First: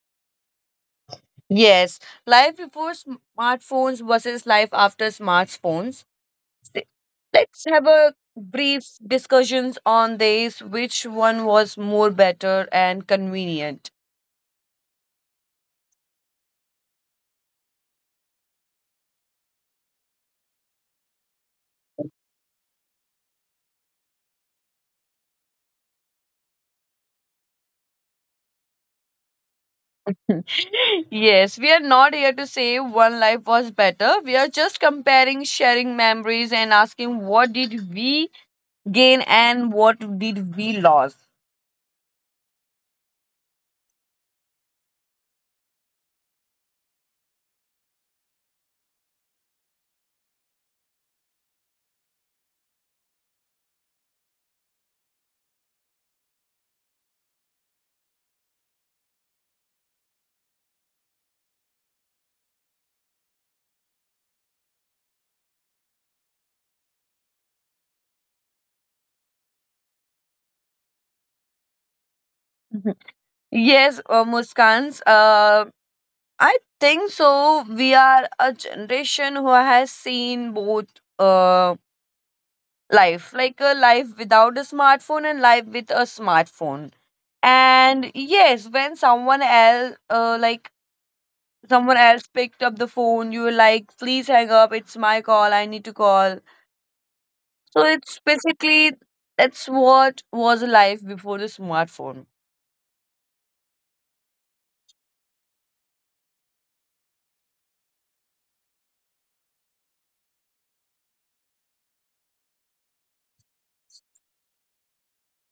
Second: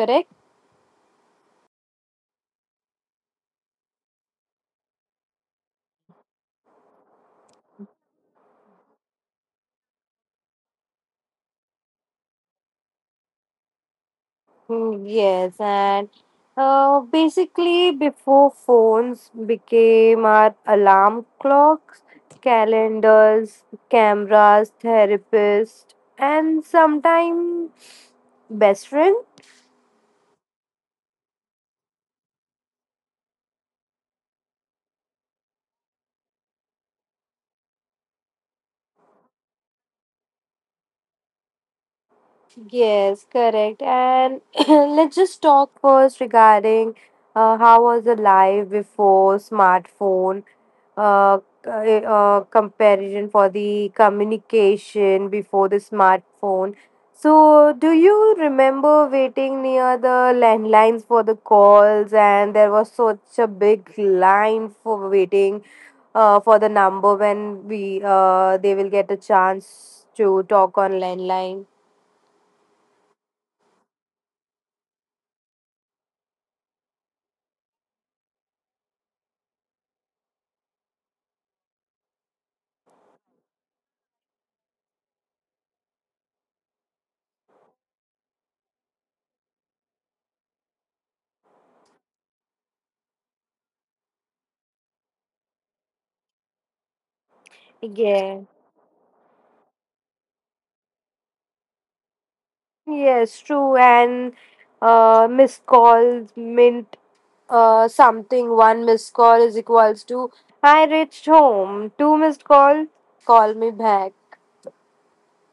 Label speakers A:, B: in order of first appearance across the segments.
A: correct?
B: Yes, life before smartphones versus life after smartphones. Th- Let's have a brief discussions on this which one was more better and convenient.
A: Yes. And basically, before phones became our alarm clocks, calendars, cameras, therapists, and sometimes best friend.
B: Yes, we are not here to say one life was better. We are just comparing, sharing memories, and asking what did we gain and what did we lose.
A: Yes, correct. And let's just talk first regarding how was the life before smartphone, uh, comparison for the communication before the smartphone. So, do you remember waiting near the landlines for the calls, and there was such a big line for waiting for the number when we they will get a chance to talk on landline?
B: Mhm. Yes, Muskans, I think so. We are a generation who has seen both uh, life, like a life without a smartphone and life with a smartphone. And yes, when someone else picked up the phone, you were like, "Please hang up, it's my call, I need to call." So it's
A: Yeah.
B: basically that's what was life before the smartphone.
A: Yes, true. And missed calls meant something. One missed call is equals to I reached home. Two missed call, call me back.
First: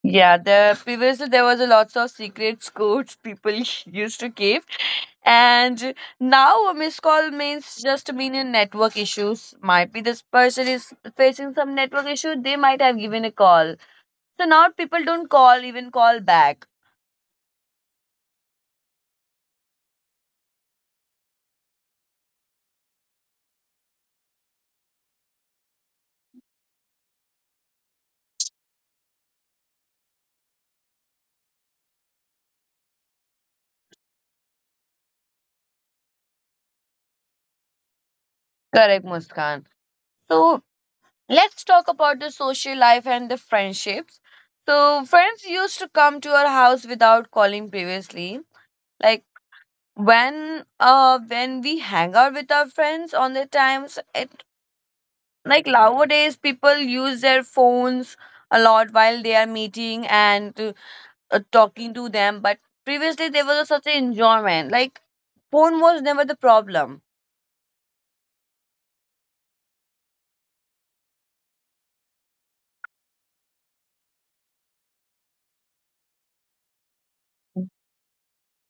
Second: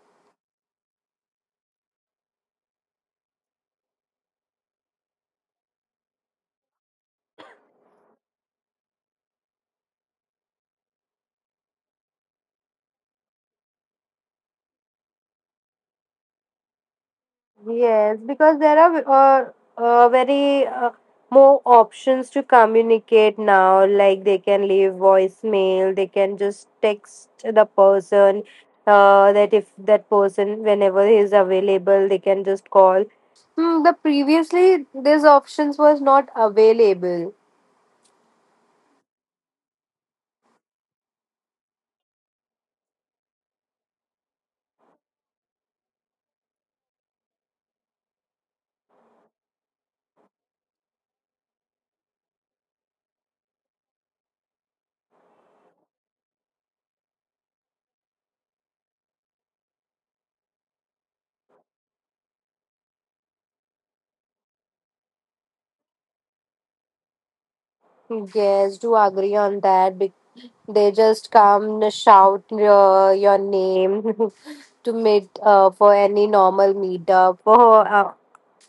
B: Yeah, the previously there was a lots of secrets codes people used to keep. And now a missed call means just mean a network issues, might be this person is facing some network issue, they might have given a call, so now people don't call even call back.
A: Yes, because there are very more options to communicate now. Like they can leave voicemail, they can just text the person. That if that person, whenever he is available, they can just call. The previously these options was not available.
B: Correct, Muskan. So let's talk about the social life and the friendships. So, friends used to come to our house without calling previously. Like when we hang out with our friends on the times, it like nowadays people use their phones a lot while they are meeting and talking to them, but previously there was such an enjoyment, like phone was never the problem.
A: Yes, do agree on that. They just come and shout your name to meet for any normal meetup or uh,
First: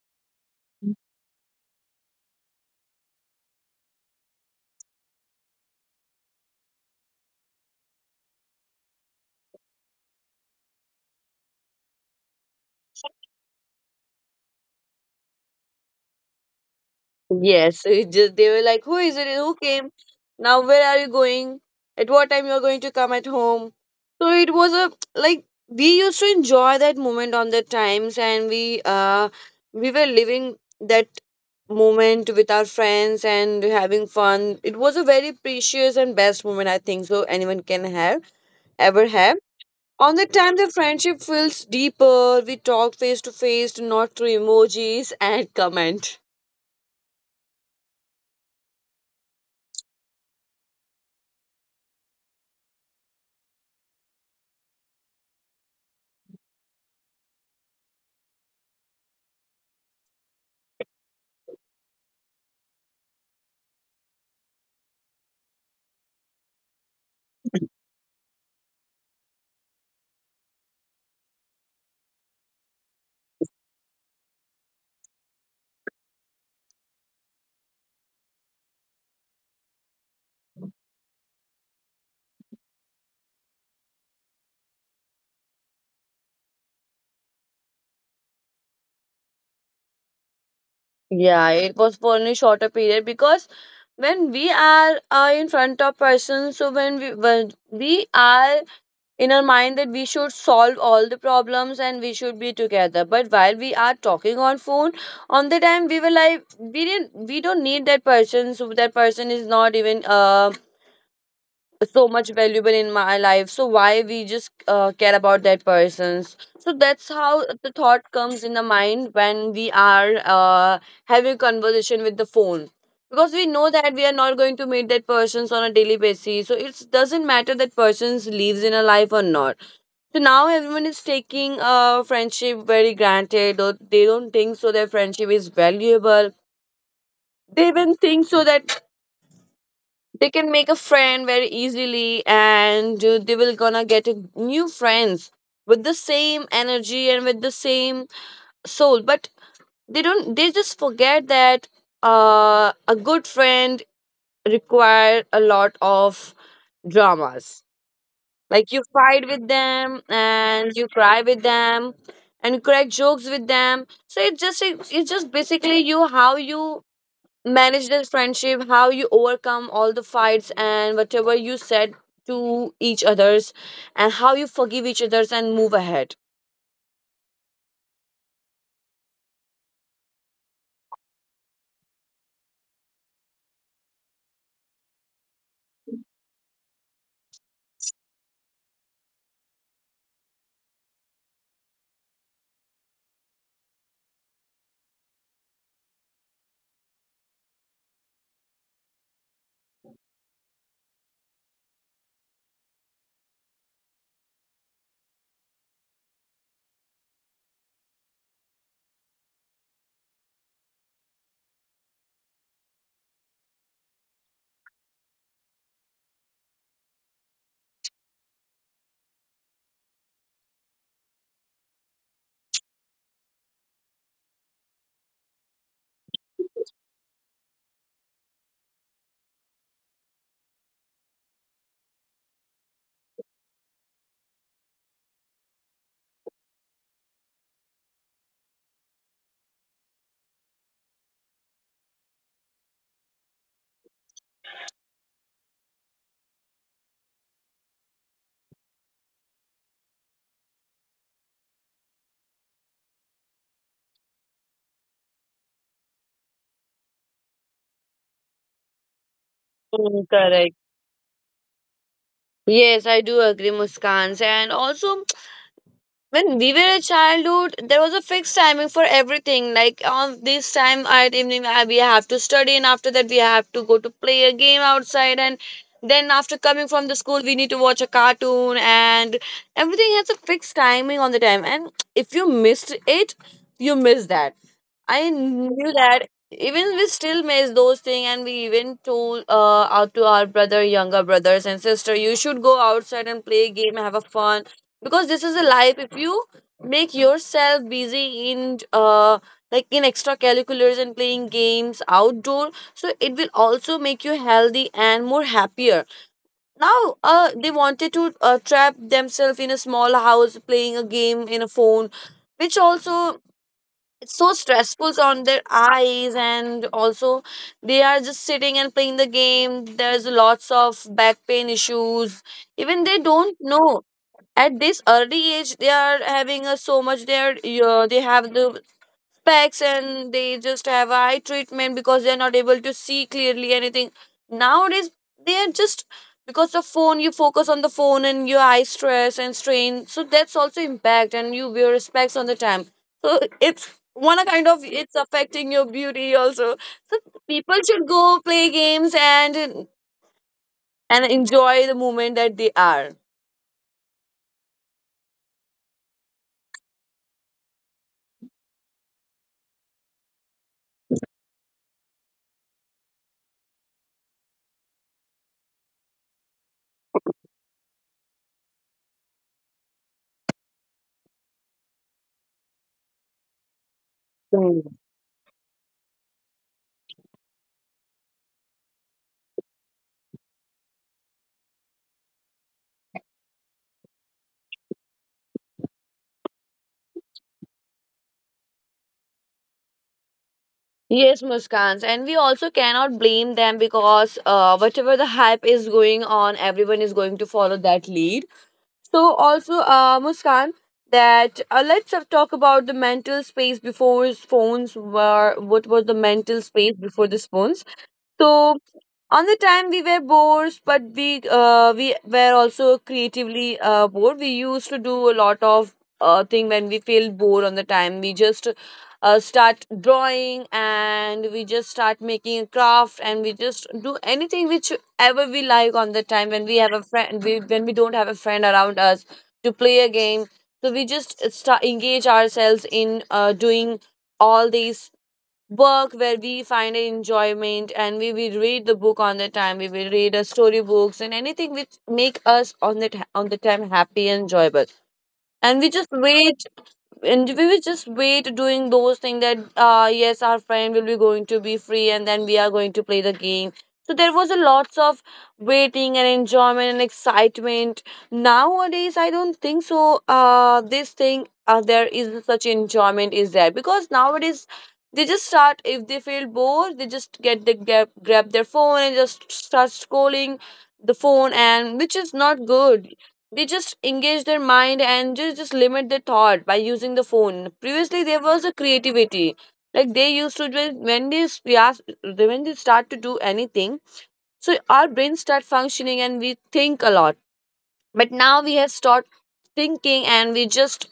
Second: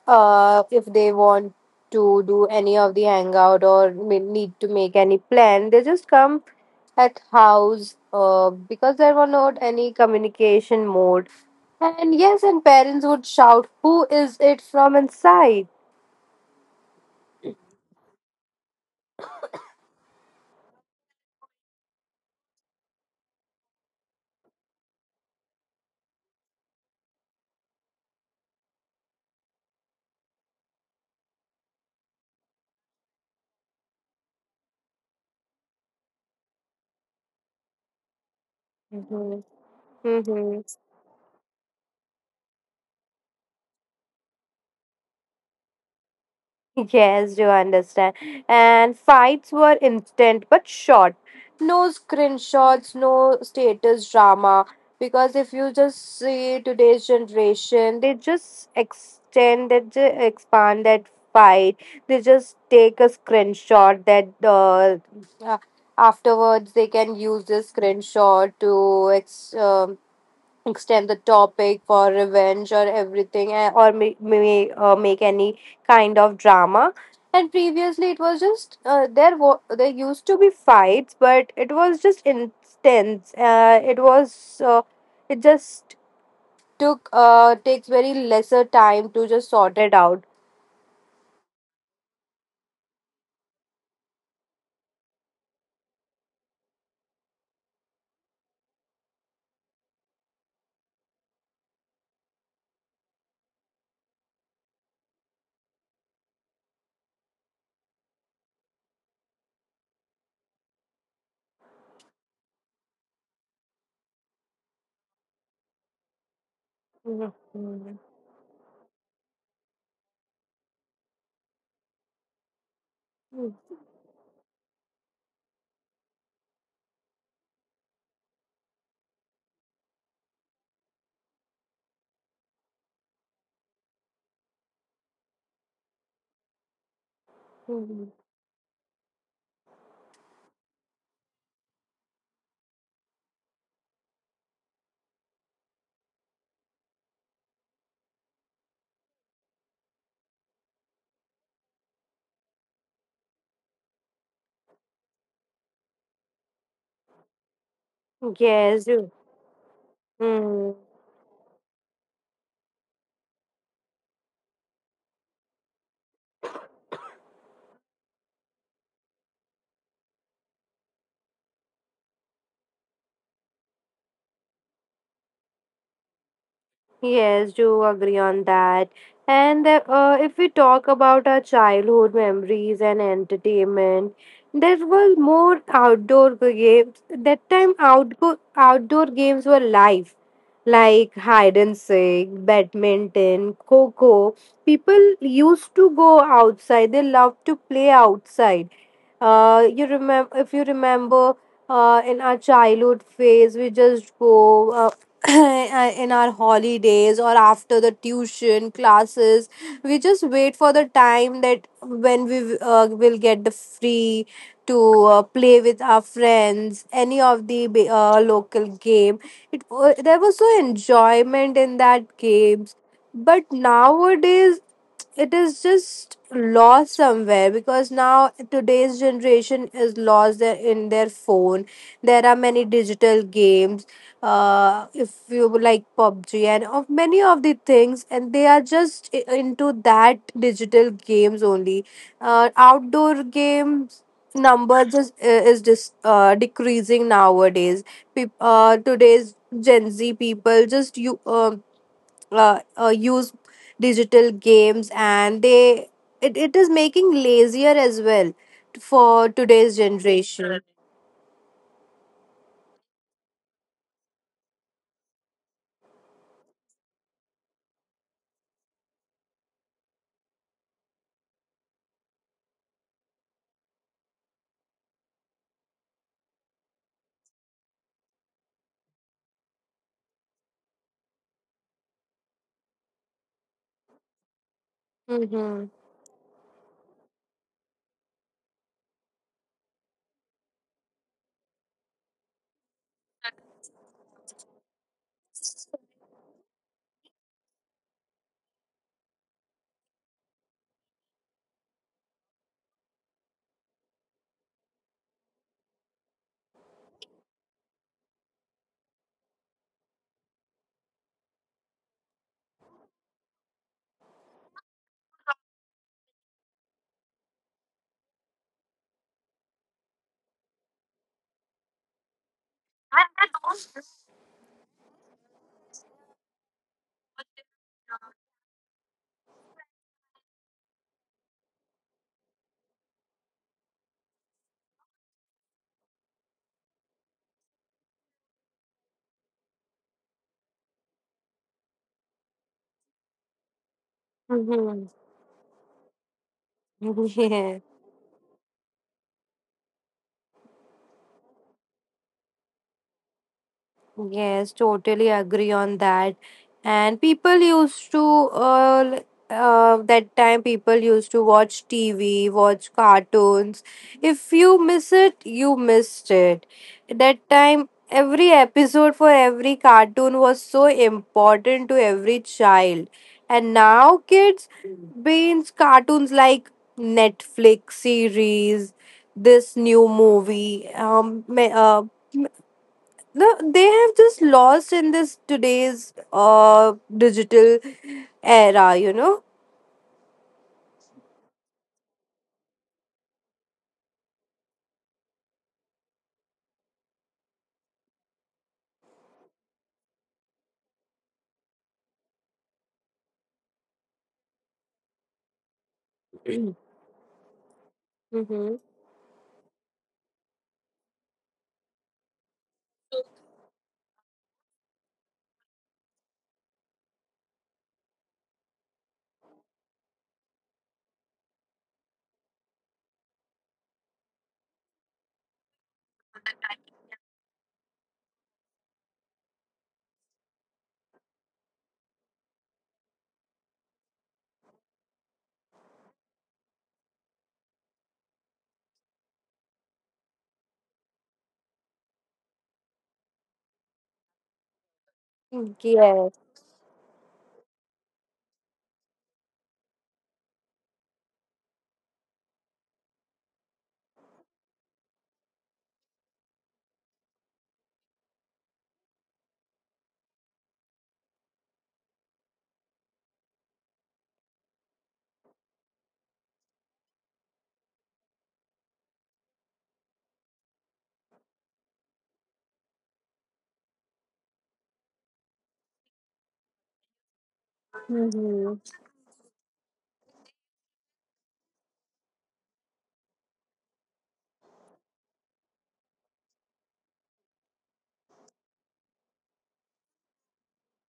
A: uh, if they want to do any of the hangout or may need to make any plan, they just come at house because there were not any communication mode. And yes, and parents would shout, "Who is it from inside?"
B: Yes, it just they were like, "Who is it? Who came? Now where are you going? At what time you're going to come at home?" So it was a like we used to enjoy that moment on the times, and we were living that moment with our friends and having fun. It was a very precious and best moment, I think so anyone can have ever
A: Mm-hmm.
B: have. On the time
A: Mm-hmm.
B: the friendship feels deeper, we talk face to face, not through emojis and comment.
A: Yes, you understand. And fights were instant but short. No screenshots, no status drama. Because if you just see today's generation, they just extend expand that fight. They just take a screenshot that uh, afterwards they can use this screenshot to extend the topic for revenge or everything or may make any kind of drama. And previously it was just there used to be fights, but it was just intense, it just took takes very lesser time to just sort it out.
B: Yeah, it was for only shorter period because when we are in front of person, so when we are in our mind that we should solve all the problems and we should be together. But while we are talking on phone, on the time we were like we don't need that person. So that person is not even so much valuable in my life, so why we just care about that persons, so that's
A: Mhm.
B: how the thought comes in the mind when we are having conversation with the phone, because we know that we are not going to meet that persons on a daily basis, so it doesn't matter that persons lives in a life or not. So now everyone is taking friendship very granted, or they don't think so their friendship is valuable. They even
A: Mhm.
B: think so that they can make a friend very easily and they will gonna get a new friends with the same energy and with the same soul, but they don't they just forget that a good friend require a lot of dramas, like you
A: Yes. you-
B: fight with them and
A: Mm.
B: you cry with them and you crack jokes with them. So it's just basically you how you manage that friendship, how you overcome all the fights and whatever you said to each others, and how you forgive each others and move ahead.
A: Yes, do agree on that. And if we talk about our childhood memories and entertainment, there was more outdoor games. That time, outdoor games were live, like hide and seek, badminton, coco. People used to go outside. They loved to play outside. You remember if you remember in our childhood phase, we just go. In our holidays or after the tuition classes, we just wait for the time that when we will get the free to play with our friends any of the local game. There was so enjoyment in that games, but nowadays it is just lost somewhere, because now today's generation is lost there in their phone. There are many digital games. If you would like PUBG and of many of the things, and they are just into that digital games only. Outdoor games numbers is decreasing nowadays. Today's gen z people just you use digital games, and it is making lazier as well for today's
B: Mm, correct.
A: generation.
B: Yes, I do agree, Muskans, and also when we were a childhood there was a fixed timing for everything, like on this time at evening we have to study, and after that we have to go to play a game outside, and then after coming from the school we need to watch a cartoon, and everything has a fixed timing on the time, and if you missed it, you miss that. I
A: Mm-hmm.
B: knew that even we still miss those things, and we even told out to our brother, younger brothers and sister, you should go outside and play a game, have a fun, because this is a life. If you make yourself busy in like in extracurriculars and playing games outdoor, so it will also make you healthy and more happier. Now, they wanted to trap themselves in a small house playing a game in a phone, which also it's so stressful on their eyes, and also they are just sitting and playing the game, there's lots of back pain issues, even they don't know. At this early age they are having a so much, they are they have the specs, and they just have eye treatment because they're not able to see clearly anything. Nowadays, they are just because of phone, you focus on the phone and your eye stress and strain. So that's also impact, and you wear specs on the time. So it's one a kind of it's affecting your beauty also. So people
A: Mm-hmm.
B: should go play games and enjoy the moment that they are.
A: Yes, totally agree on that. And people used to, uh, l- that time people used to watch TV, watch cartoons. If you miss it, you missed it. That time, every episode for every cartoon was so important to every child. And now kids binge cartoons like Netflix series, this new movie, they have just lost in this today's digital era, you know.
B: Yes, Muskans, and we also cannot blame them because whatever the hype is going on, everyone is going to follow that lead. So, also, Muskan, that let's talk about the mental space before phones were. What was the mental space before the phones? So
A: Mm-hmm.
B: on the time we were bored, but we were also creatively bored. We used to do a lot of thing when we feel bored on the time. We just start drawing, and we just start making a craft, and we just do anything whichever we like on the time, when we have a when we don't have a friend around us to play a game. So we just start engage ourselves in doing all these work where we find enjoyment, and we will read the book on the time, we will read a story books and anything which make us on the on the time happy and enjoyable, and we just
A: Yes.
B: wait, and we will just wait doing those things that yes our friend will be going to be free and then we are going to play the game. So there was a lots of waiting and enjoyment and excitement. Nowadays I don't think so this thing there is such enjoyment is there, because nowadays they just start, if they feel bored they just get grab their phone and just start scrolling the phone, and which is not good. They just engage their mind and just limit their thought by using the phone. Previously there was a
A: Hmm.
B: creativity, like they used to when we ask, when they start to do anything, so our brains start functioning and we think a lot. But now we have stopped thinking and we just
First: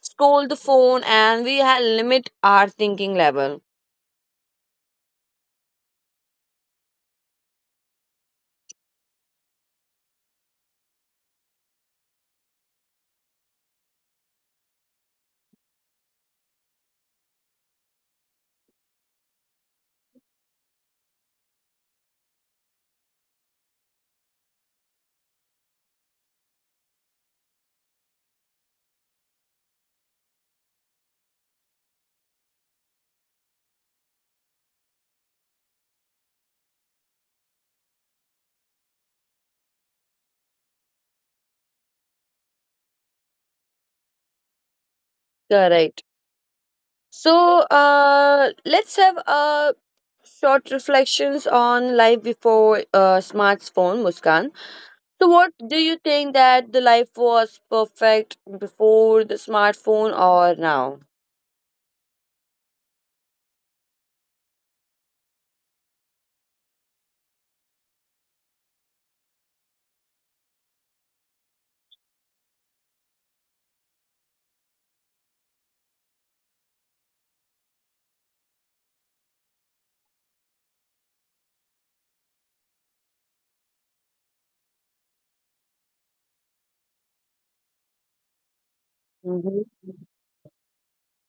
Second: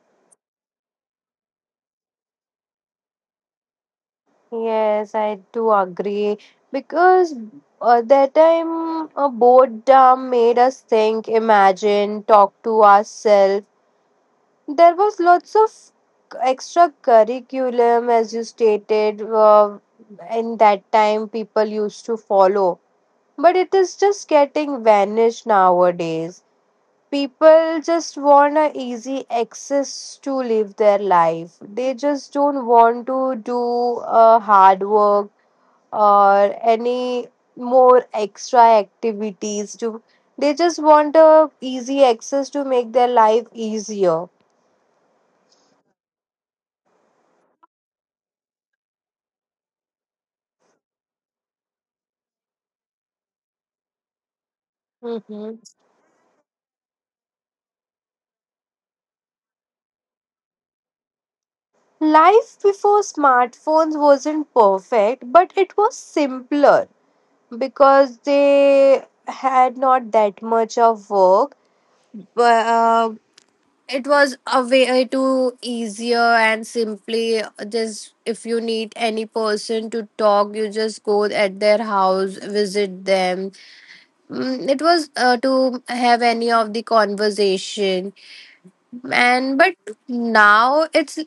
B: scroll the phone, and limit our thinking level.
A: Yes, I do agree. Because that time a boredom made us think, imagine, talk to ourselves. There was lots of extra curriculum as you stated. In that time people used to follow, but it is just getting vanished nowadays. People just want a easy access to live their life. They just don't want to do hard work or any more extra activities to. They just want a easy access to make their life easier.
B: Correct. So let's have a short reflections on life before smartphone, Muskan. So, what
A: Mhm.
B: do you think, that the life was perfect before the smartphone or now?
A: Life before smartphones wasn't perfect, but it was simpler, because they had not that much of work. But it was a way to easier and simply. Just if you need any person to talk, you just go at their house, visit them. It was to have any of the conversation. And but
B: Hmm.
A: now it's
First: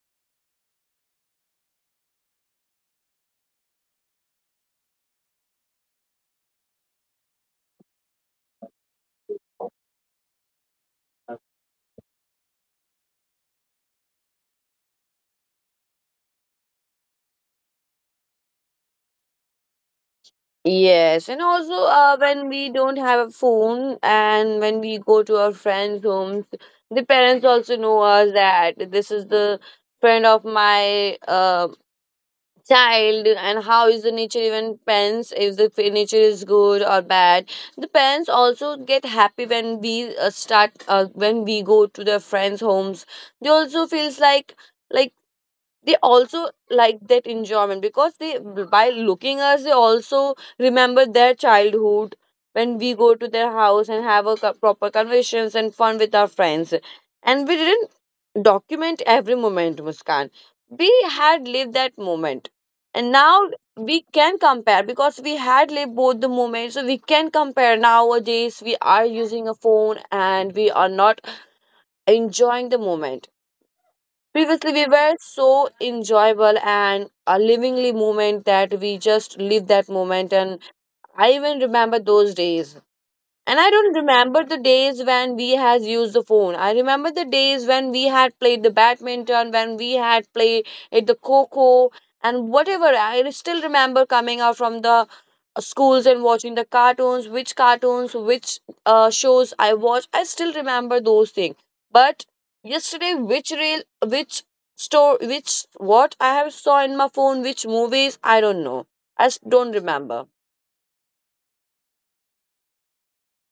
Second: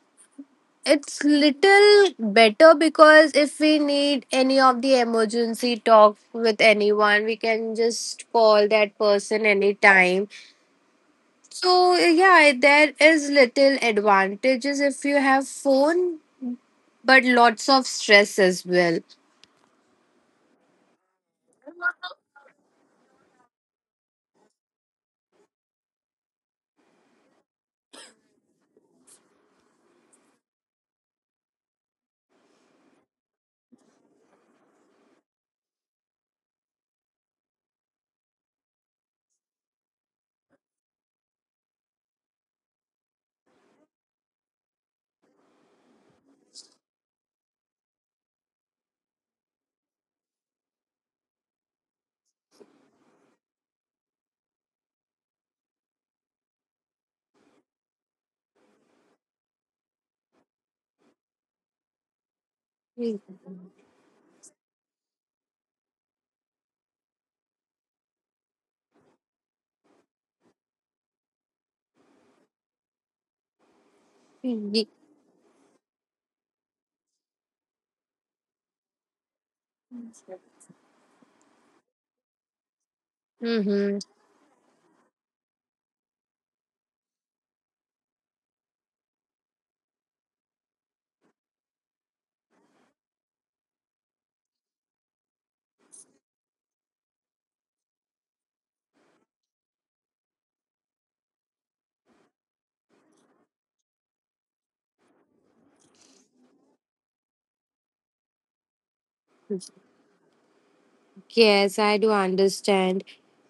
A: it's little better, because if we need any of the emergency talk with anyone, we can just call that person anytime. So yeah, there is little advantages if you have phone, but lots of stress as well.
B: Yes, and also when we don't have a phone and when we go to our friends' homes, the parents also know us that this is the friend of my child, and how is the nature, even pens if nature is good or bad, the parents also get happy when we start when we go to their friends homes. They also feels like like they also like that enjoyment, because they by looking us they also remember their childhood when we go to their house and have a proper conversations and fun with our friends. And we didn't document every moment, Muskan, we had lived that moment. And now we can compare, because we had lived both the moments, so we can compare. Nowadays we are using a phone and we are not enjoying the moment. Previously, we
A: Mm-hmm.
B: were so enjoyable and a livingly moment that we just live that moment. And I even remember those days. And I don't remember the days when we has used the phone. I remember the days when we had played the badminton, when we had played at the coco and whatever. I still remember coming out from the schools and watching the cartoons, which shows I watched. I still remember those things. But yesterday, which real, which store, which what I have saw in my phone, which movies, I don't know. Don't remember.
A: Yes, I do understand.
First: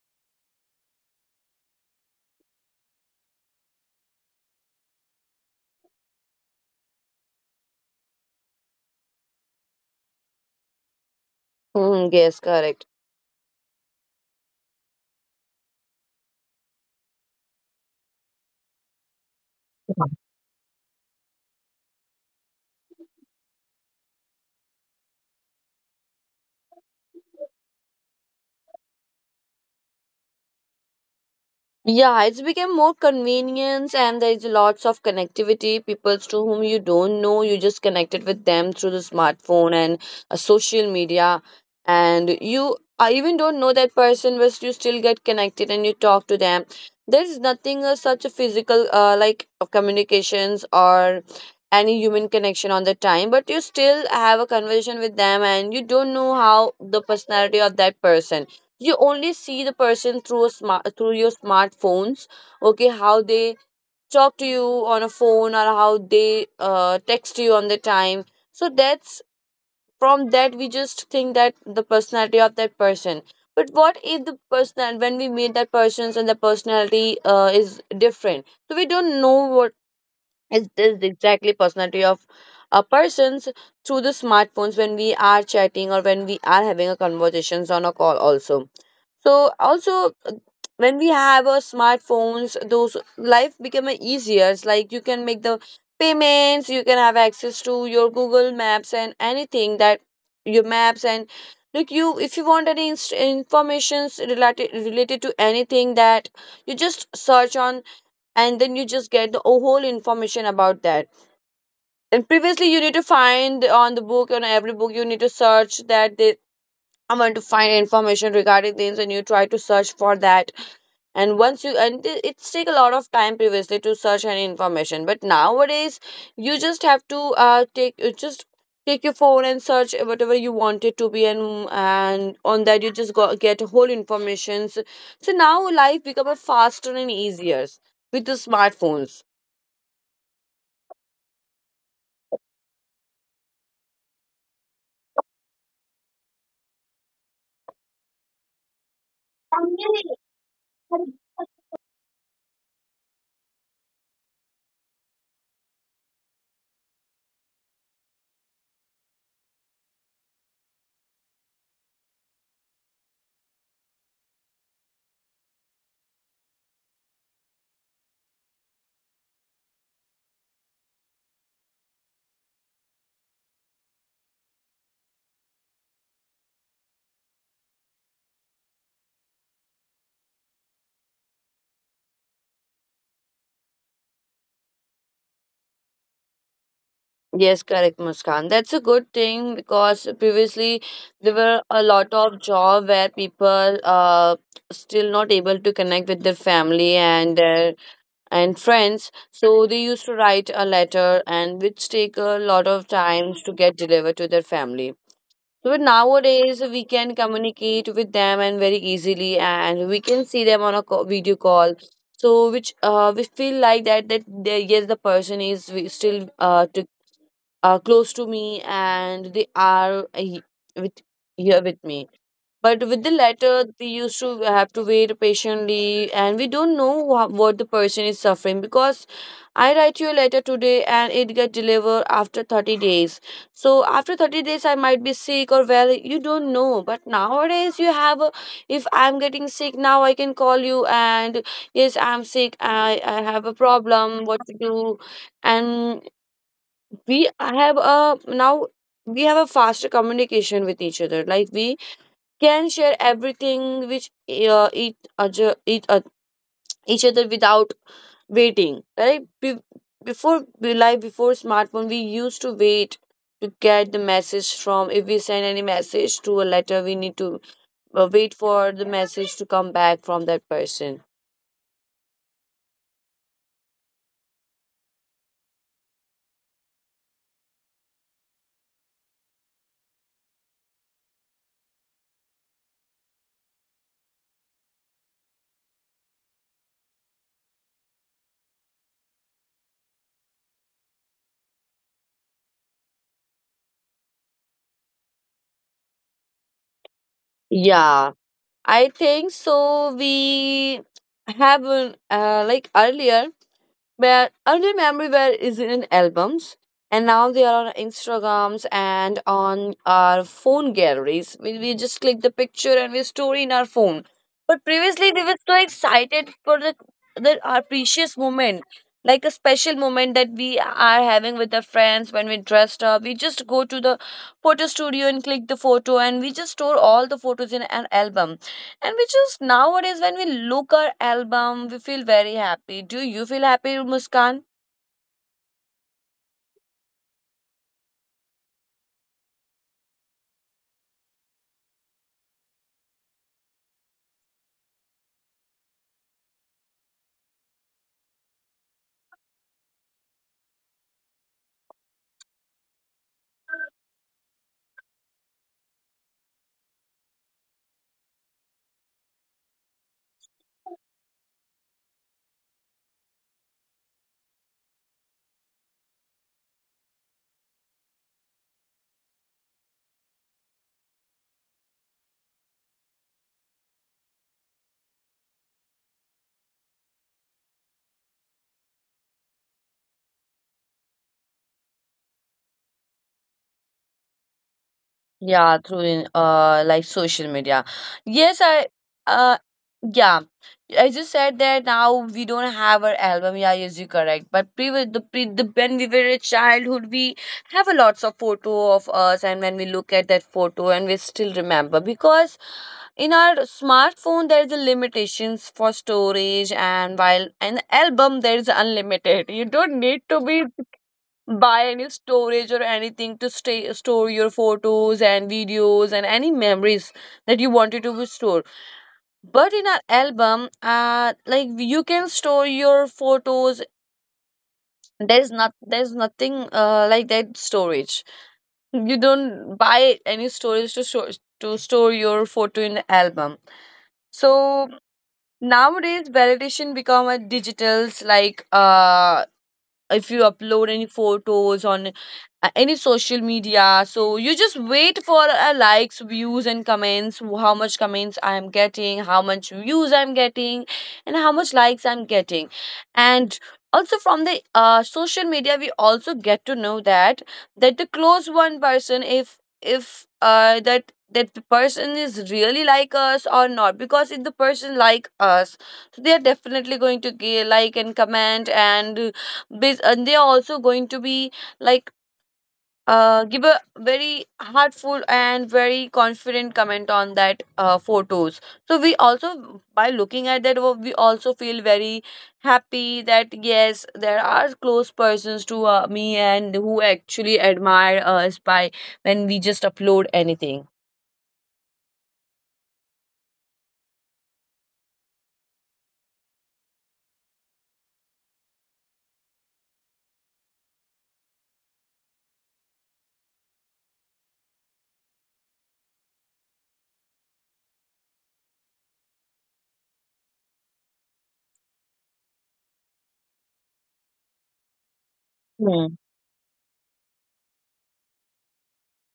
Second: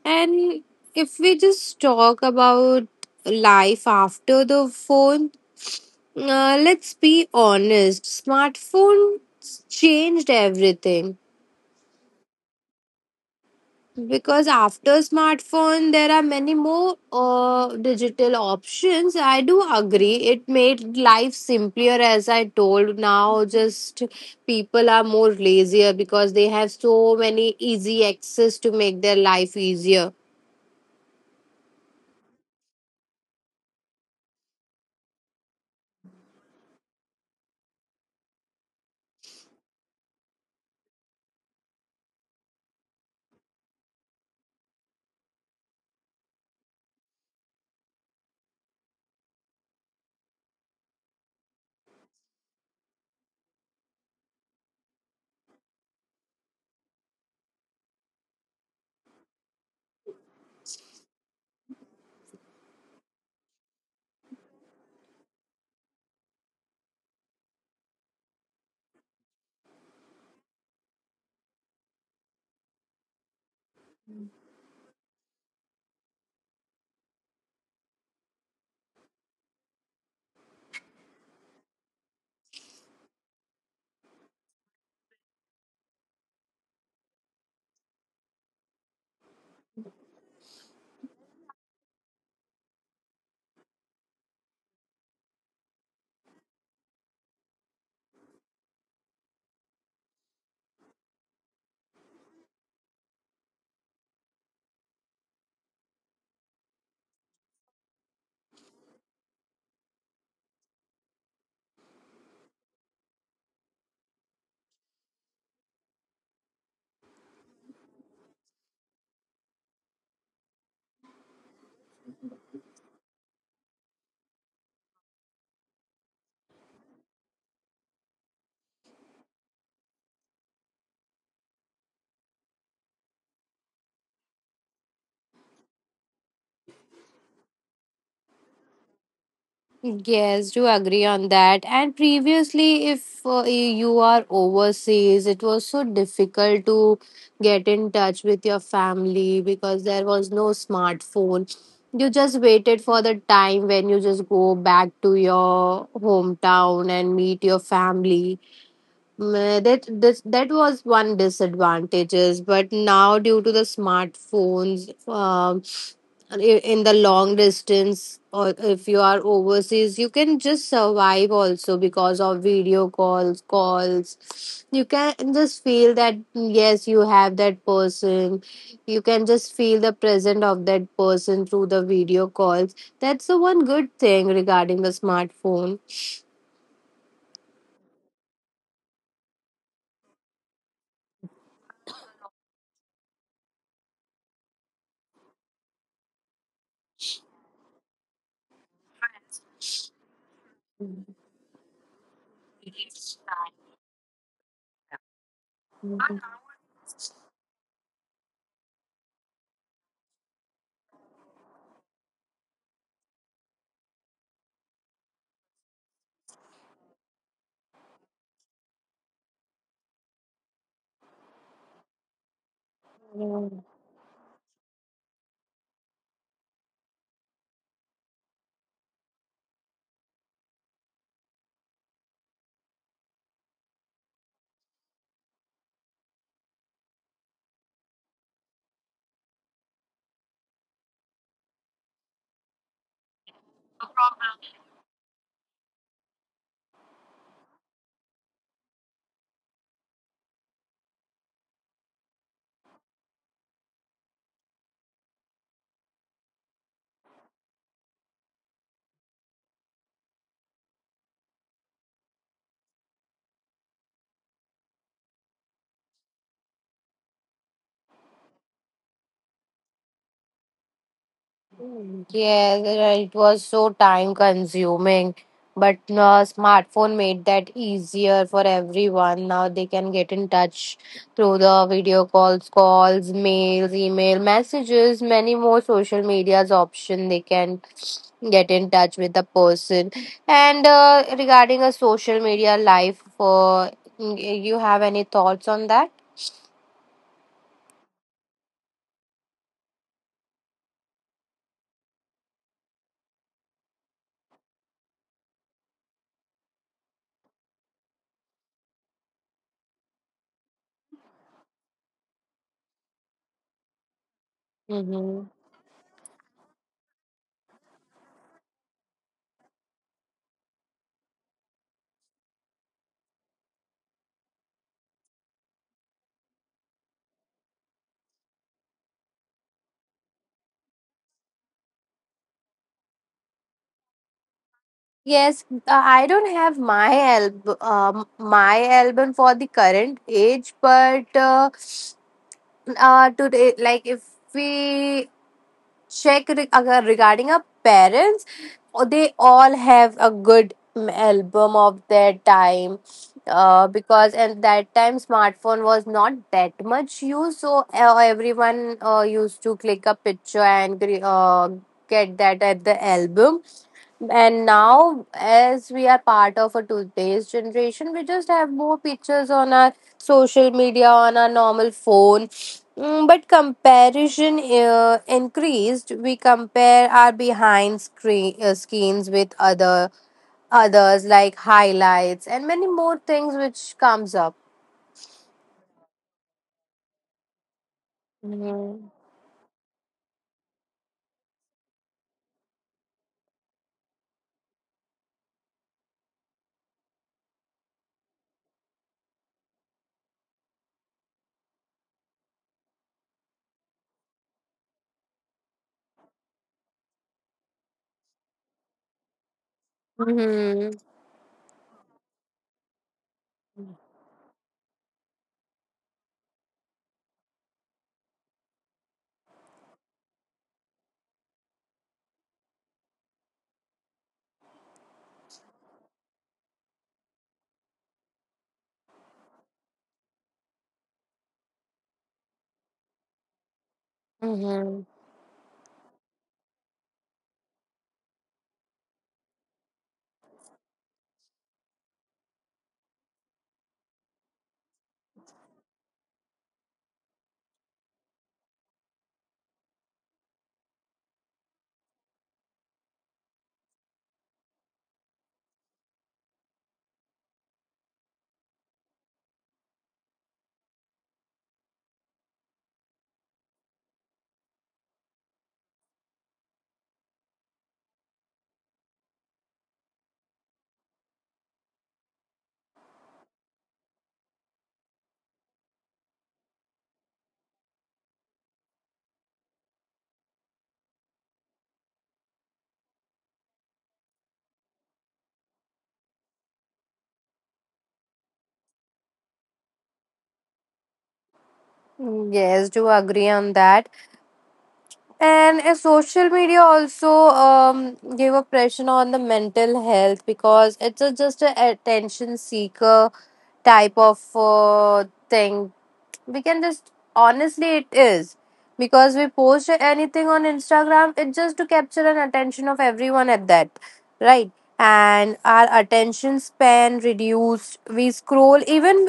A: And if we just talk about life after the phone, let's be honest, smartphones changed everything,
B: Hmm. Yes, correct.
A: because after smartphone there are many more digital options. I do agree it made life simpler as I told. Now just people are more lazier because they have so many easy access to make their life easier.
B: Yeah, it's become more convenience and there is lots of connectivity. People to whom you don't know, you just connected with them through the smartphone and social media, and you I even don't know that person, but you still get connected and you talk to them. There is nothing such a physical like communications or any human connection on the time, but you still have a conversation with them and you don't know how the personality of that person you only see the person through a smart through your smartphones, okay, how they talk to you on a phone or how they text you on the time. So that's from that we just think that the personality of that person. But what if the person when we meet that persons and the personality is different, so we don't know what is this exactly personality of a person's through the smartphones when we are chatting or when we are having a conversations on a call also. So also, when we have our smartphones, those life become a easier. It's like you can make the payments, you can have access to your Google Maps and anything that your maps, and look, you if you want any informations related to anything that you just search on, and then you just get the whole information about that. And previously you need to find on the book, on every book you need to search that they I want to find information regarding things and you try to search for that. And once you and it's take a lot of time previously to search any information, but nowadays you just have to uh take you just take your phone and search whatever you want it to be, and on that you just go, get whole informations. So now life become a faster and easier with the smartphones.
A: Yes, do agree on that. And previously, if you are overseas, it was so difficult to get in touch with your family because there was no smartphone. You just waited for the time when you just go back to your hometown and meet your family. That this, that was one disadvantages, but now due to the smartphones, in the long distance or if you are overseas, you can just survive also because of video calls, calls. You can just feel that yes, you have that person, you can just feel the presence of that person through the video calls. That's the one good thing regarding the smartphone.
B: Yes, correct, Muskan. That's a good thing because previously there were a lot of job where people still not able to connect with their family and their and friends. So they used to write a letter and which take a lot of times to get delivered to their family. So but nowadays we can communicate with them and very easily, and we can see them on a video call. So which we feel like that that they, yes the person is we still close to me, and they are with here with me. But with the latter, they used to have to wait patiently, and we don't know what the person is suffering because I write you a letter today and it get delivered after 30 days. So after 30 days, I might be sick or well, you don't know. But nowadays, you have a, if I'm getting sick now, I can call you and yes, I'm sick, I have a problem, what to do, and we have a now we have a faster communication with each other like we can share everything which each other without waiting, right. Before we, like before smartphone, we used to wait to get the message from if we send any message to a letter, we need to wait for the message to come back from that person.
A: Yeah, it was so time consuming, but smartphone made that easier for everyone. Now they can get in touch through the video calls, calls, mails, email, messages, many more social medias option. They can get in touch with the person. And regarding a social media life, you have any thoughts on that?
B: Yeah, I think so we have like earlier. But early memory were is in albums, and now they are on Instagrams and on our phone galleries. We just click the picture and we store in our phone. But previously, we
A: Mm-hmm.
B: were so excited for the our precious moment, like a special moment that we are having with our friends when we dressed up. We just go to the photo studio and click the photo, and we just store all the photos in an album, and we just nowadays, when we look our album, we feel very happy. Do you feel happy, Muskan?
A: Yes, I don't have my album for the current age, but today, like if we check regarding our parents, they all have a good album of their time, because at that time smartphone was not that much used, so everyone used to click a picture and get that at the album. And now, as we are part of a toothpaste generation, we just have more pictures on our social media, on our normal phone. But comparison increased. We compare our behind screens with other others, like highlights and many more things which comes up.
B: Yeah, through in like social media. Yes, I
A: Hmm.
B: uh yeah. I just said that now we don't have our album. Yeah, yes, you correct. But previous the pre the when we were a childhood, we have a lots of photo of us, and when we look at that photo, and we still remember because in our smartphone there is a limitations for storage, and while an album there is unlimited. You don't need to be
A: Hmm.
B: buy any storage or anything to stay store your photos and videos and any memories that you wanted to store. But in an album, like you can store your photos. There's nothing like that storage. You don't buy any storage to store your photo in the album. So
A: Hmm.
B: nowadays validation become a digitals, like if you upload any photos on any social media, so you just wait for likes, views and comments. How much comments I am getting, how much views I'm getting, and how much likes I'm getting. And also from the social media, we also get to know that the close one person, if that that the person is really like us or not. Because if the person like us, so they are definitely going to like and comment, and and they are also going to be like, give a very heartful and very confident comment on that photos. So we also by looking at that we also feel very happy that yes, there are close persons to me and who actually admire us by when we just upload anything.
A: Yes, do agree on that. And social media also gave a pressure on the mental health, because it's a, just a attention seeker type of thing. We can just honestly, it is, because we post anything on instagram, it's just to capture an attention of everyone at that, right? And our
B: Hmm.
A: attention span reduced. We scroll even,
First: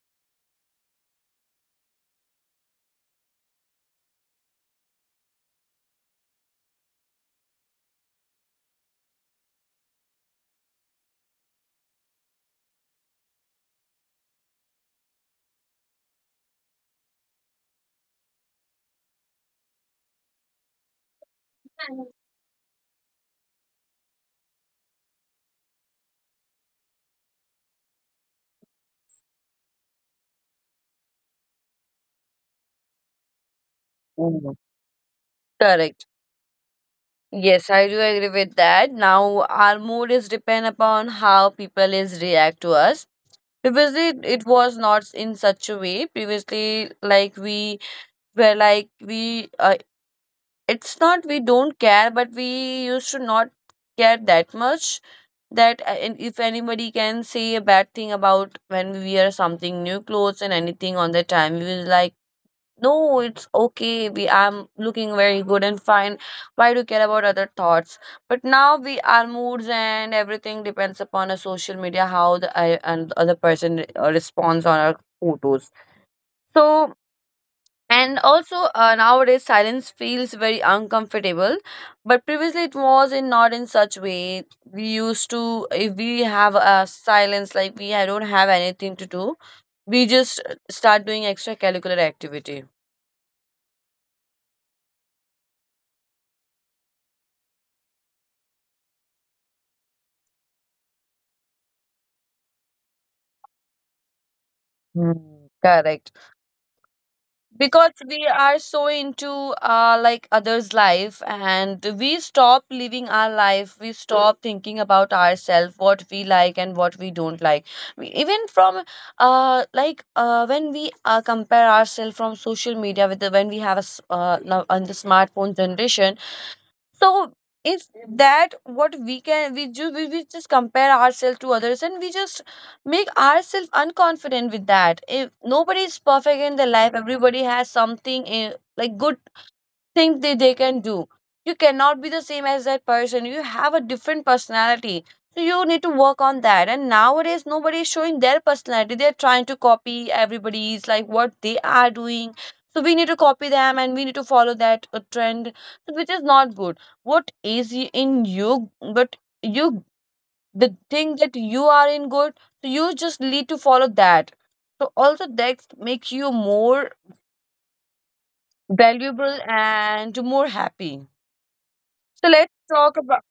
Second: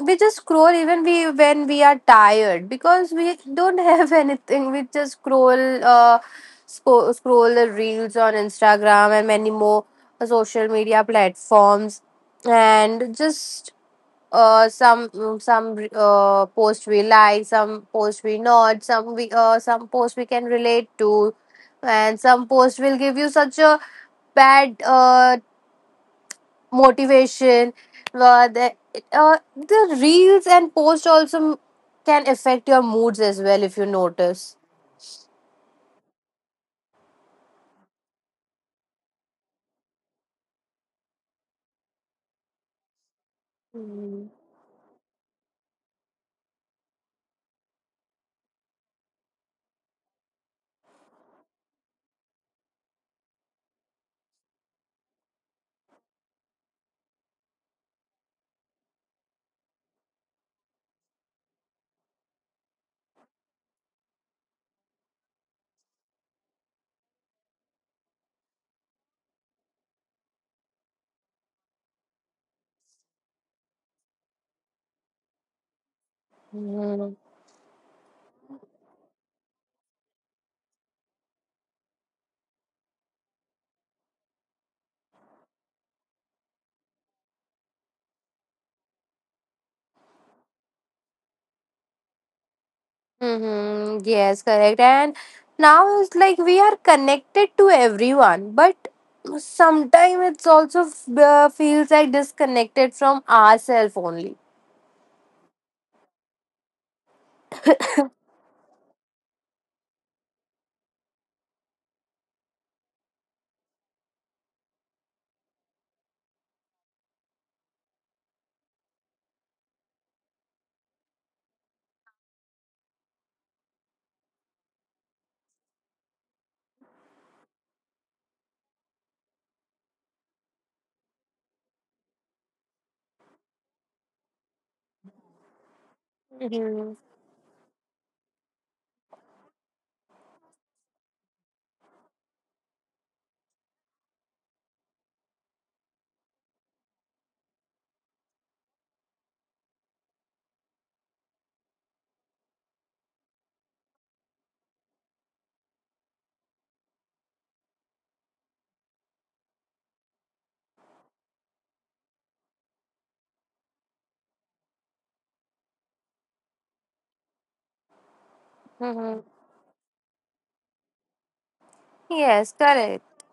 A: we just scroll even we, when we are tired, because we don't have anything, we just scroll, scroll the reels on instagram and many more social media platforms. And just some, some post we like, some post we not, some we some post we can relate to, and some post will give you such a bad motivation. uh, the, the reels and post also can affect your moods as well if you
B: Hmm.
A: notice.
B: Correct. Yes, I do agree with that. Now, our mood is depend upon how people is react to us. Previously, it was not in such a way. Previously, like we were like we, it's not we don't care, but we used to not care that much that and if anybody can say a bad thing about when we wear something new clothes and anything on the time, we will like no, it's okay, we I'm looking very good and fine, why do you care about other thoughts. But now we our moods and everything depends upon a social media, how the I, and other person responds on our photos. So
A: Mhm.
B: and also, nowadays silence feels very uncomfortable, but previously it was in not in such way. We used to if we have a silence, like we I don't have anything to do, we just start doing extracurricular activity.
A: Mm-hmm. Yes, correct. And now it's like we are connected to everyone, but sometimes it's also feels like disconnected from ourselves only.
B: Hmm, correct, because we are so into like others life, and we stop living our life, we stop thinking about ourselves, what we like and what we don't like. Even from like when we compare ourselves from social media with the, when we have a now on the smartphone generation. So is that what we can we just we just compare ourselves to others and we just make ourselves unconfident with that. If nobody is perfect in their
A: Mm-hmm.
B: life, everybody has something like good think that they can do. You cannot be the same as that person. You have a different personality. So you need to work on that. And nowadays nobody is showing their personality. They're trying to copy everybody's like what they are doing. So we need to copy them and we need to follow that trend, which is not good. What is in you, but you the thing that you are in good, so you just need to follow that. So also that makes you more
A: Mm-hmm.
B: valuable and more happy. So let's
A: Yes,
B: talk about
A: correct.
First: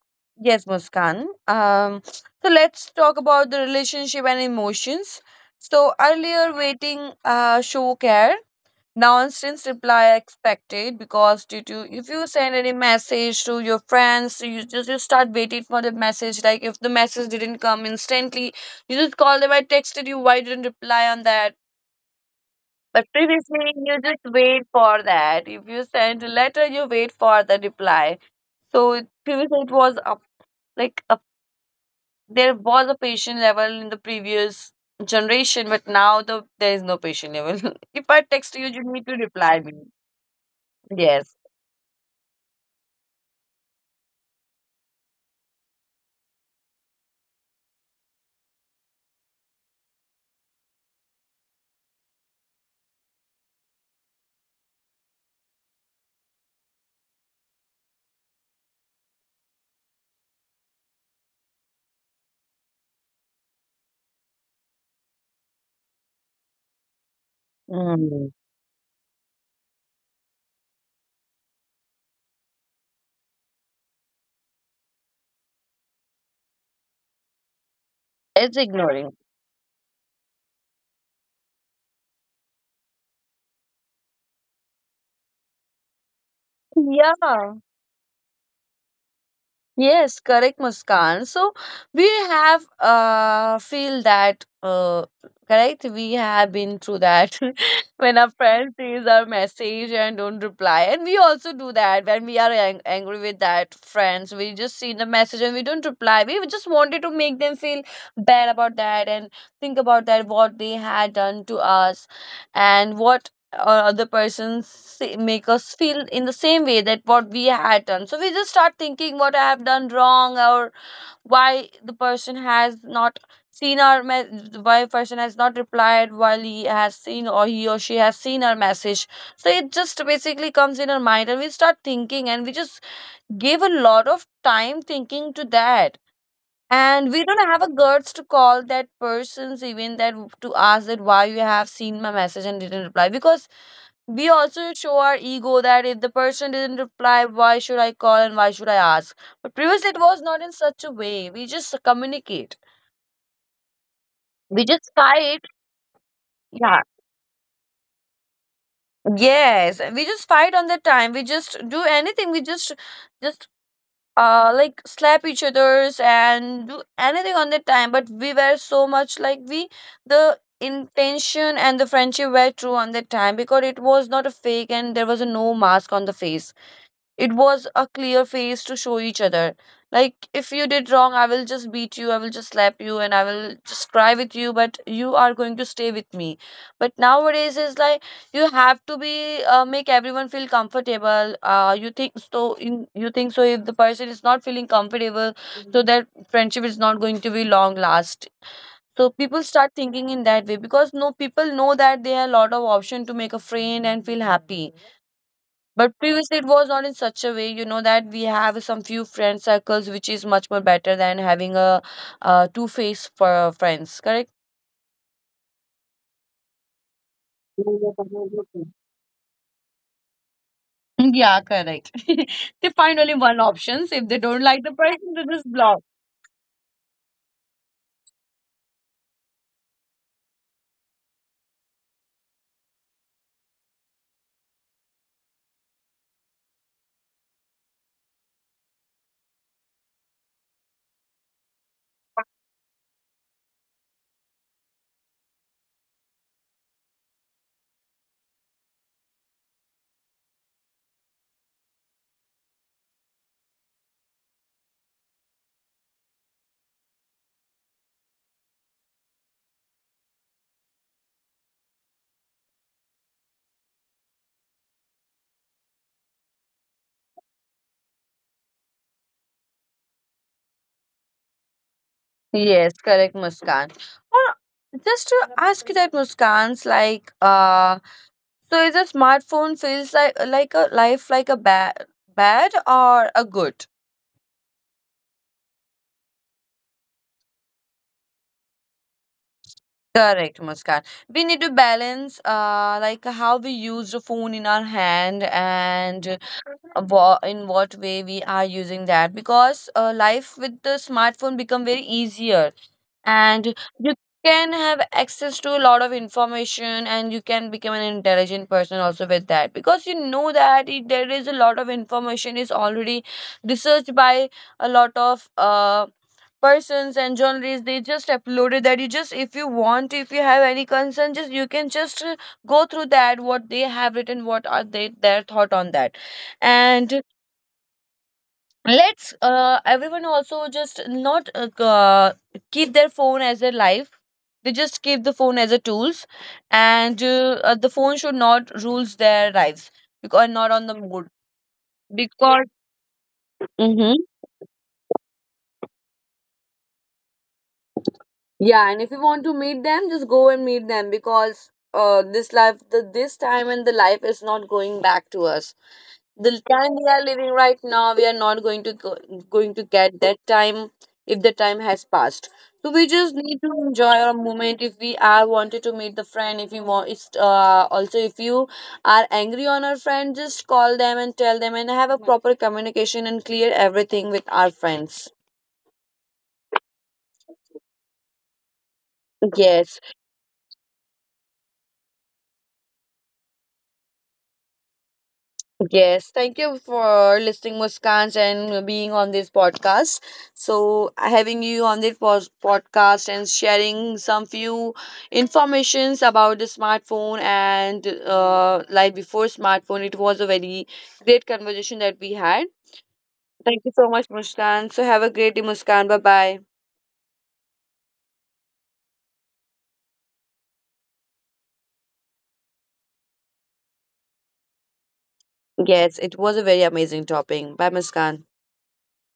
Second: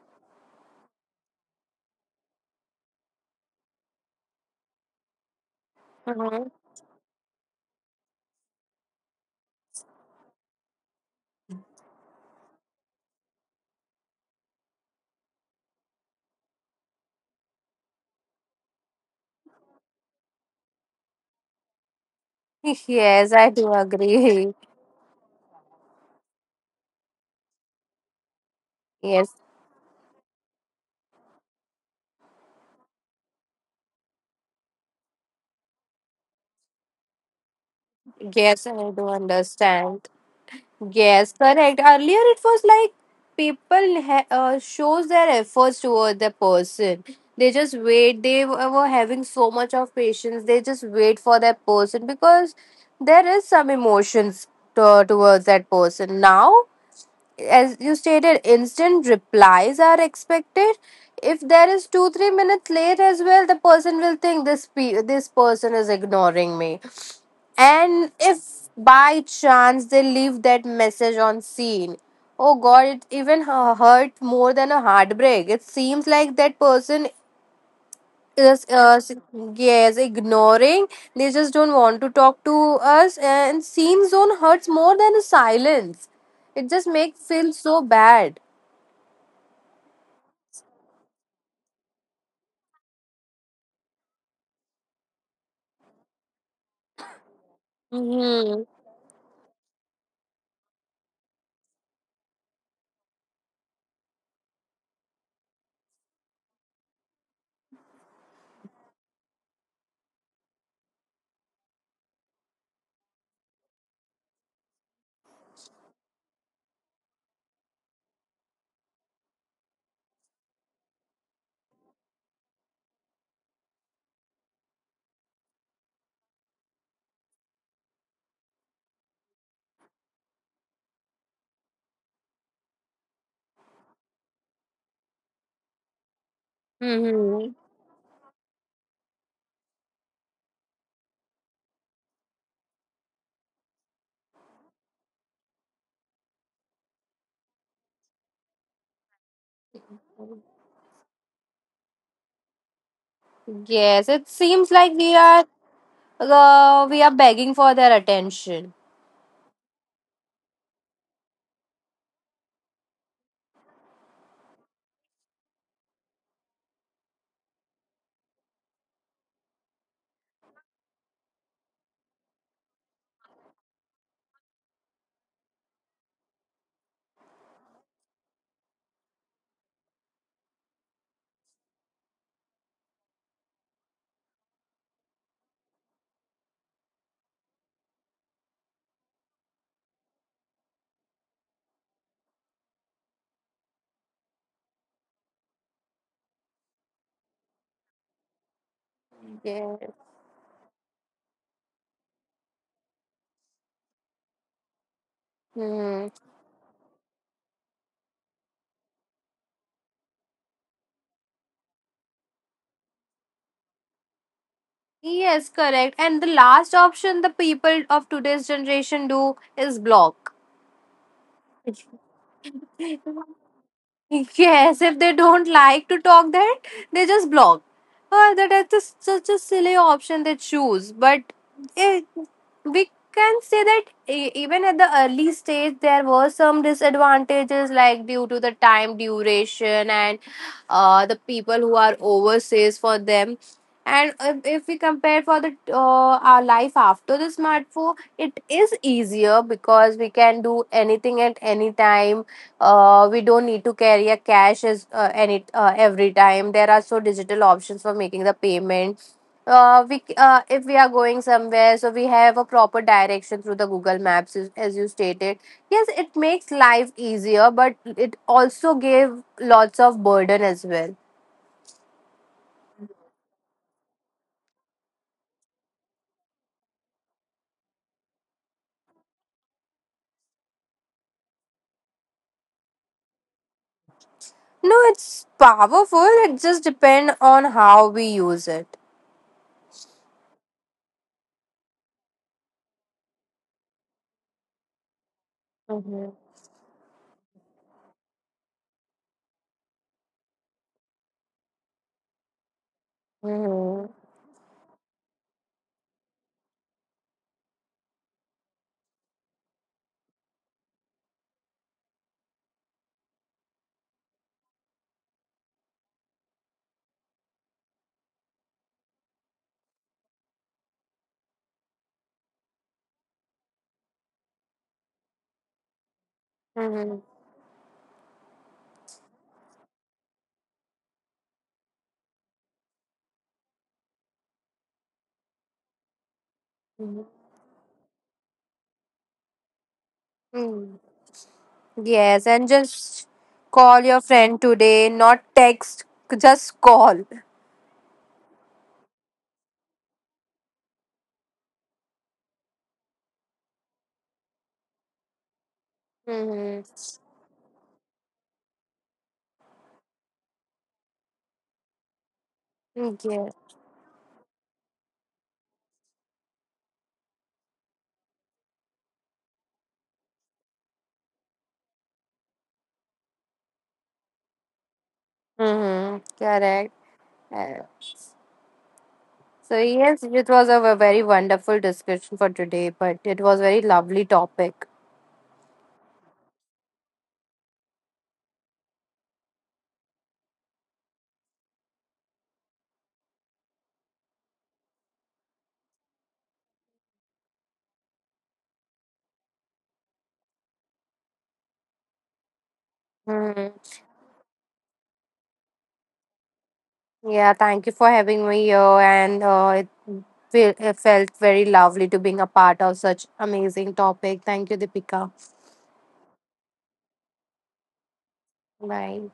B: yes, Muskan. So let's talk about the relationship and emotions. So
A: Mm-hmm.
B: earlier, waiting show care. Now, instance reply expected because due to if you send any message to your friends, so you just you start waiting for the message. Like if the message didn't come instantly, you just call them. I texted you. Why didn't reply on that? But
A: Yes, I do
B: previously, you just
A: agree.
B: wait for that. If you send a letter, you wait for the reply. So
A: Yes,
B: previously, it was up, like up, there was a patient level in the previous generation, but now the there is no patient level. If I text
A: yes,
B: you,
A: I
B: you need
A: do
B: to reply me.
A: understand. Yes,
B: Yes,
A: correct. Earlier, it was like people shows their efforts toward the person. They just wait. Were having so much of patience. They just wait for that person because there is some emotions towards that person. Now, as you stated, instant replies are expected. If there is 2-3 minutes late as well, the person will think this person is ignoring me. And
B: Mm.
A: if by chance they leave that message on scene, oh god, it even hurt more than a heartbreak. It seems like that person
B: It's
A: is,
B: ignoring.
A: yes, ignoring. They just don't want to talk to us, and scene zone hurts more than a silence. It just makes feel
B: Yeah.
A: so bad.
B: Yes, correct, Muskan. So we have feel that correct. We have been through that when our
A: Mm-hmm.
B: friend sees our message and don't reply, and we also do that when we are angry with that friends. We just see the message and we don't reply. We just wanted to make them feel bad about that and think about that what they had done to us and what or other persons say- make us feel in the same way that what we had done, so we just start thinking what I have done wrong or why the person has not seen our me- why person has not replied while he has seen or he or she has seen our message. So it just basically comes in our mind and we start thinking and we just give a lot of time thinking to that, and we don't
A: Mm-hmm.
B: have a guts to call that persons even that to ask that why you have seen my message and didn't reply, because we also show our ego that if the person didn't reply, why should I call and why should I ask? But previously, it was not in such a way. We just communicate.
A: Yes, it
B: We
A: seems
B: just
A: like
B: fight. Yeah.
A: we are begging for their attention.
B: Yes. We just fight on the time. We just do anything. We just, like slap each other's and do anything on the time. But we were so much like we the intention and the friendship were true on that time because it was not a fake and there was a no mask on the face. It was a clear face to show each other, like if you did wrong I will just beat you, I will just slap you, and I will just cry with you, but you are going to stay with me. But nowadays is like you have to be, make everyone feel comfortable, you think so, in you think so if the person is not feeling comfortable, so that friendship is not going to be long last. So people start
A: Yes.
B: thinking in that way because no people know that they have a lot of option to make a friend and feel happy. But
A: Mm-hmm.
B: previously, it was not in such a way, you know, that we have some few friend circles, which is much more better than having a, two-faced for friends. Correct?
A: Yes, correct. And the last option the people of today's generation do is block.
B: Yeah, correct. They find only one options. If they don't like the
A: Yes, if they
B: person, they
A: don't
B: just block.
A: like to talk that, they just block. That is just such a silly option they choose. But eh, we can say that even at the early stage, there were some disadvantages, like due to the time duration and the people who are overseas, for them. And if we compare for the our life after the smartphone, it is easier because we can do anything at any time. We don't need to carry a cash as any every time there are so digital options for making the payment. If we are going somewhere, so we have a proper direction through the google maps, as you stated. Yes, it makes life easier, but it also gave lots of burden as well.
B: Yes, correct, Muskan. Or just to ask you that, Muskan's like, so is a smartphone feels like a life like a bad or a good?
A: No, it's powerful, it just depends on how we use it.
B: Correct, Muskan. We need to balance, like how we use the phone in our hand
A: Hmm.
B: and wha- in what way we are using that, because life with the smartphone become very easier, and you
A: Hmm.
B: can have access to a lot of information, and you can become an intelligent person also with that, because you know that it, there is a lot of information is already researched by a lot of persons and journalists. They just uploaded that. You just if you want, if you have any concern, just you can just go through that what they have written, what are they their thought on that. And let's everyone also just not keep their phone as their life. They just keep the phone as a tools, and the phone should not rules their lives, because not on the
A: Hmm.
B: mood.
A: Yes,
B: Because
A: and just call
B: hmm.
A: your friend today, not text, just call.
B: Yeah, and if you want to meet them, just go and meet them, because this life, the, this time and the life is not going back to us. The
A: Mm-hmm.
B: time we are living right now, we are not going to go, going to get that time if the time has passed. So we just
A: Yeah.
B: need to enjoy our moment. If we are wanted to meet the friend, if you want it's also, if you are angry on our friend, just call them and tell them and have a proper communication and clear everything with our friends.
A: Mm-hmm. Correct. Uh, so
B: Yes.
A: yes, it was a very wonderful discussion for today, but it was very lovely topic.
B: Yes, thank you for listening, Muskans, and being on this podcast. So, having you on this pos- podcast and sharing some few informations about the smartphone and life before smartphone, it was a very great conversation that we had. Thank you
A: Mm-hmm.
B: so much, Muskan. So, have a great day, Muskan. Bye bye.
A: Yeah, thank you for having me here, and it felt very lovely to being a part of such amazing topic. Thank you, Deepika.
B: Yes, it was a very amazing topic. Bye, Muskan.
A: Bye.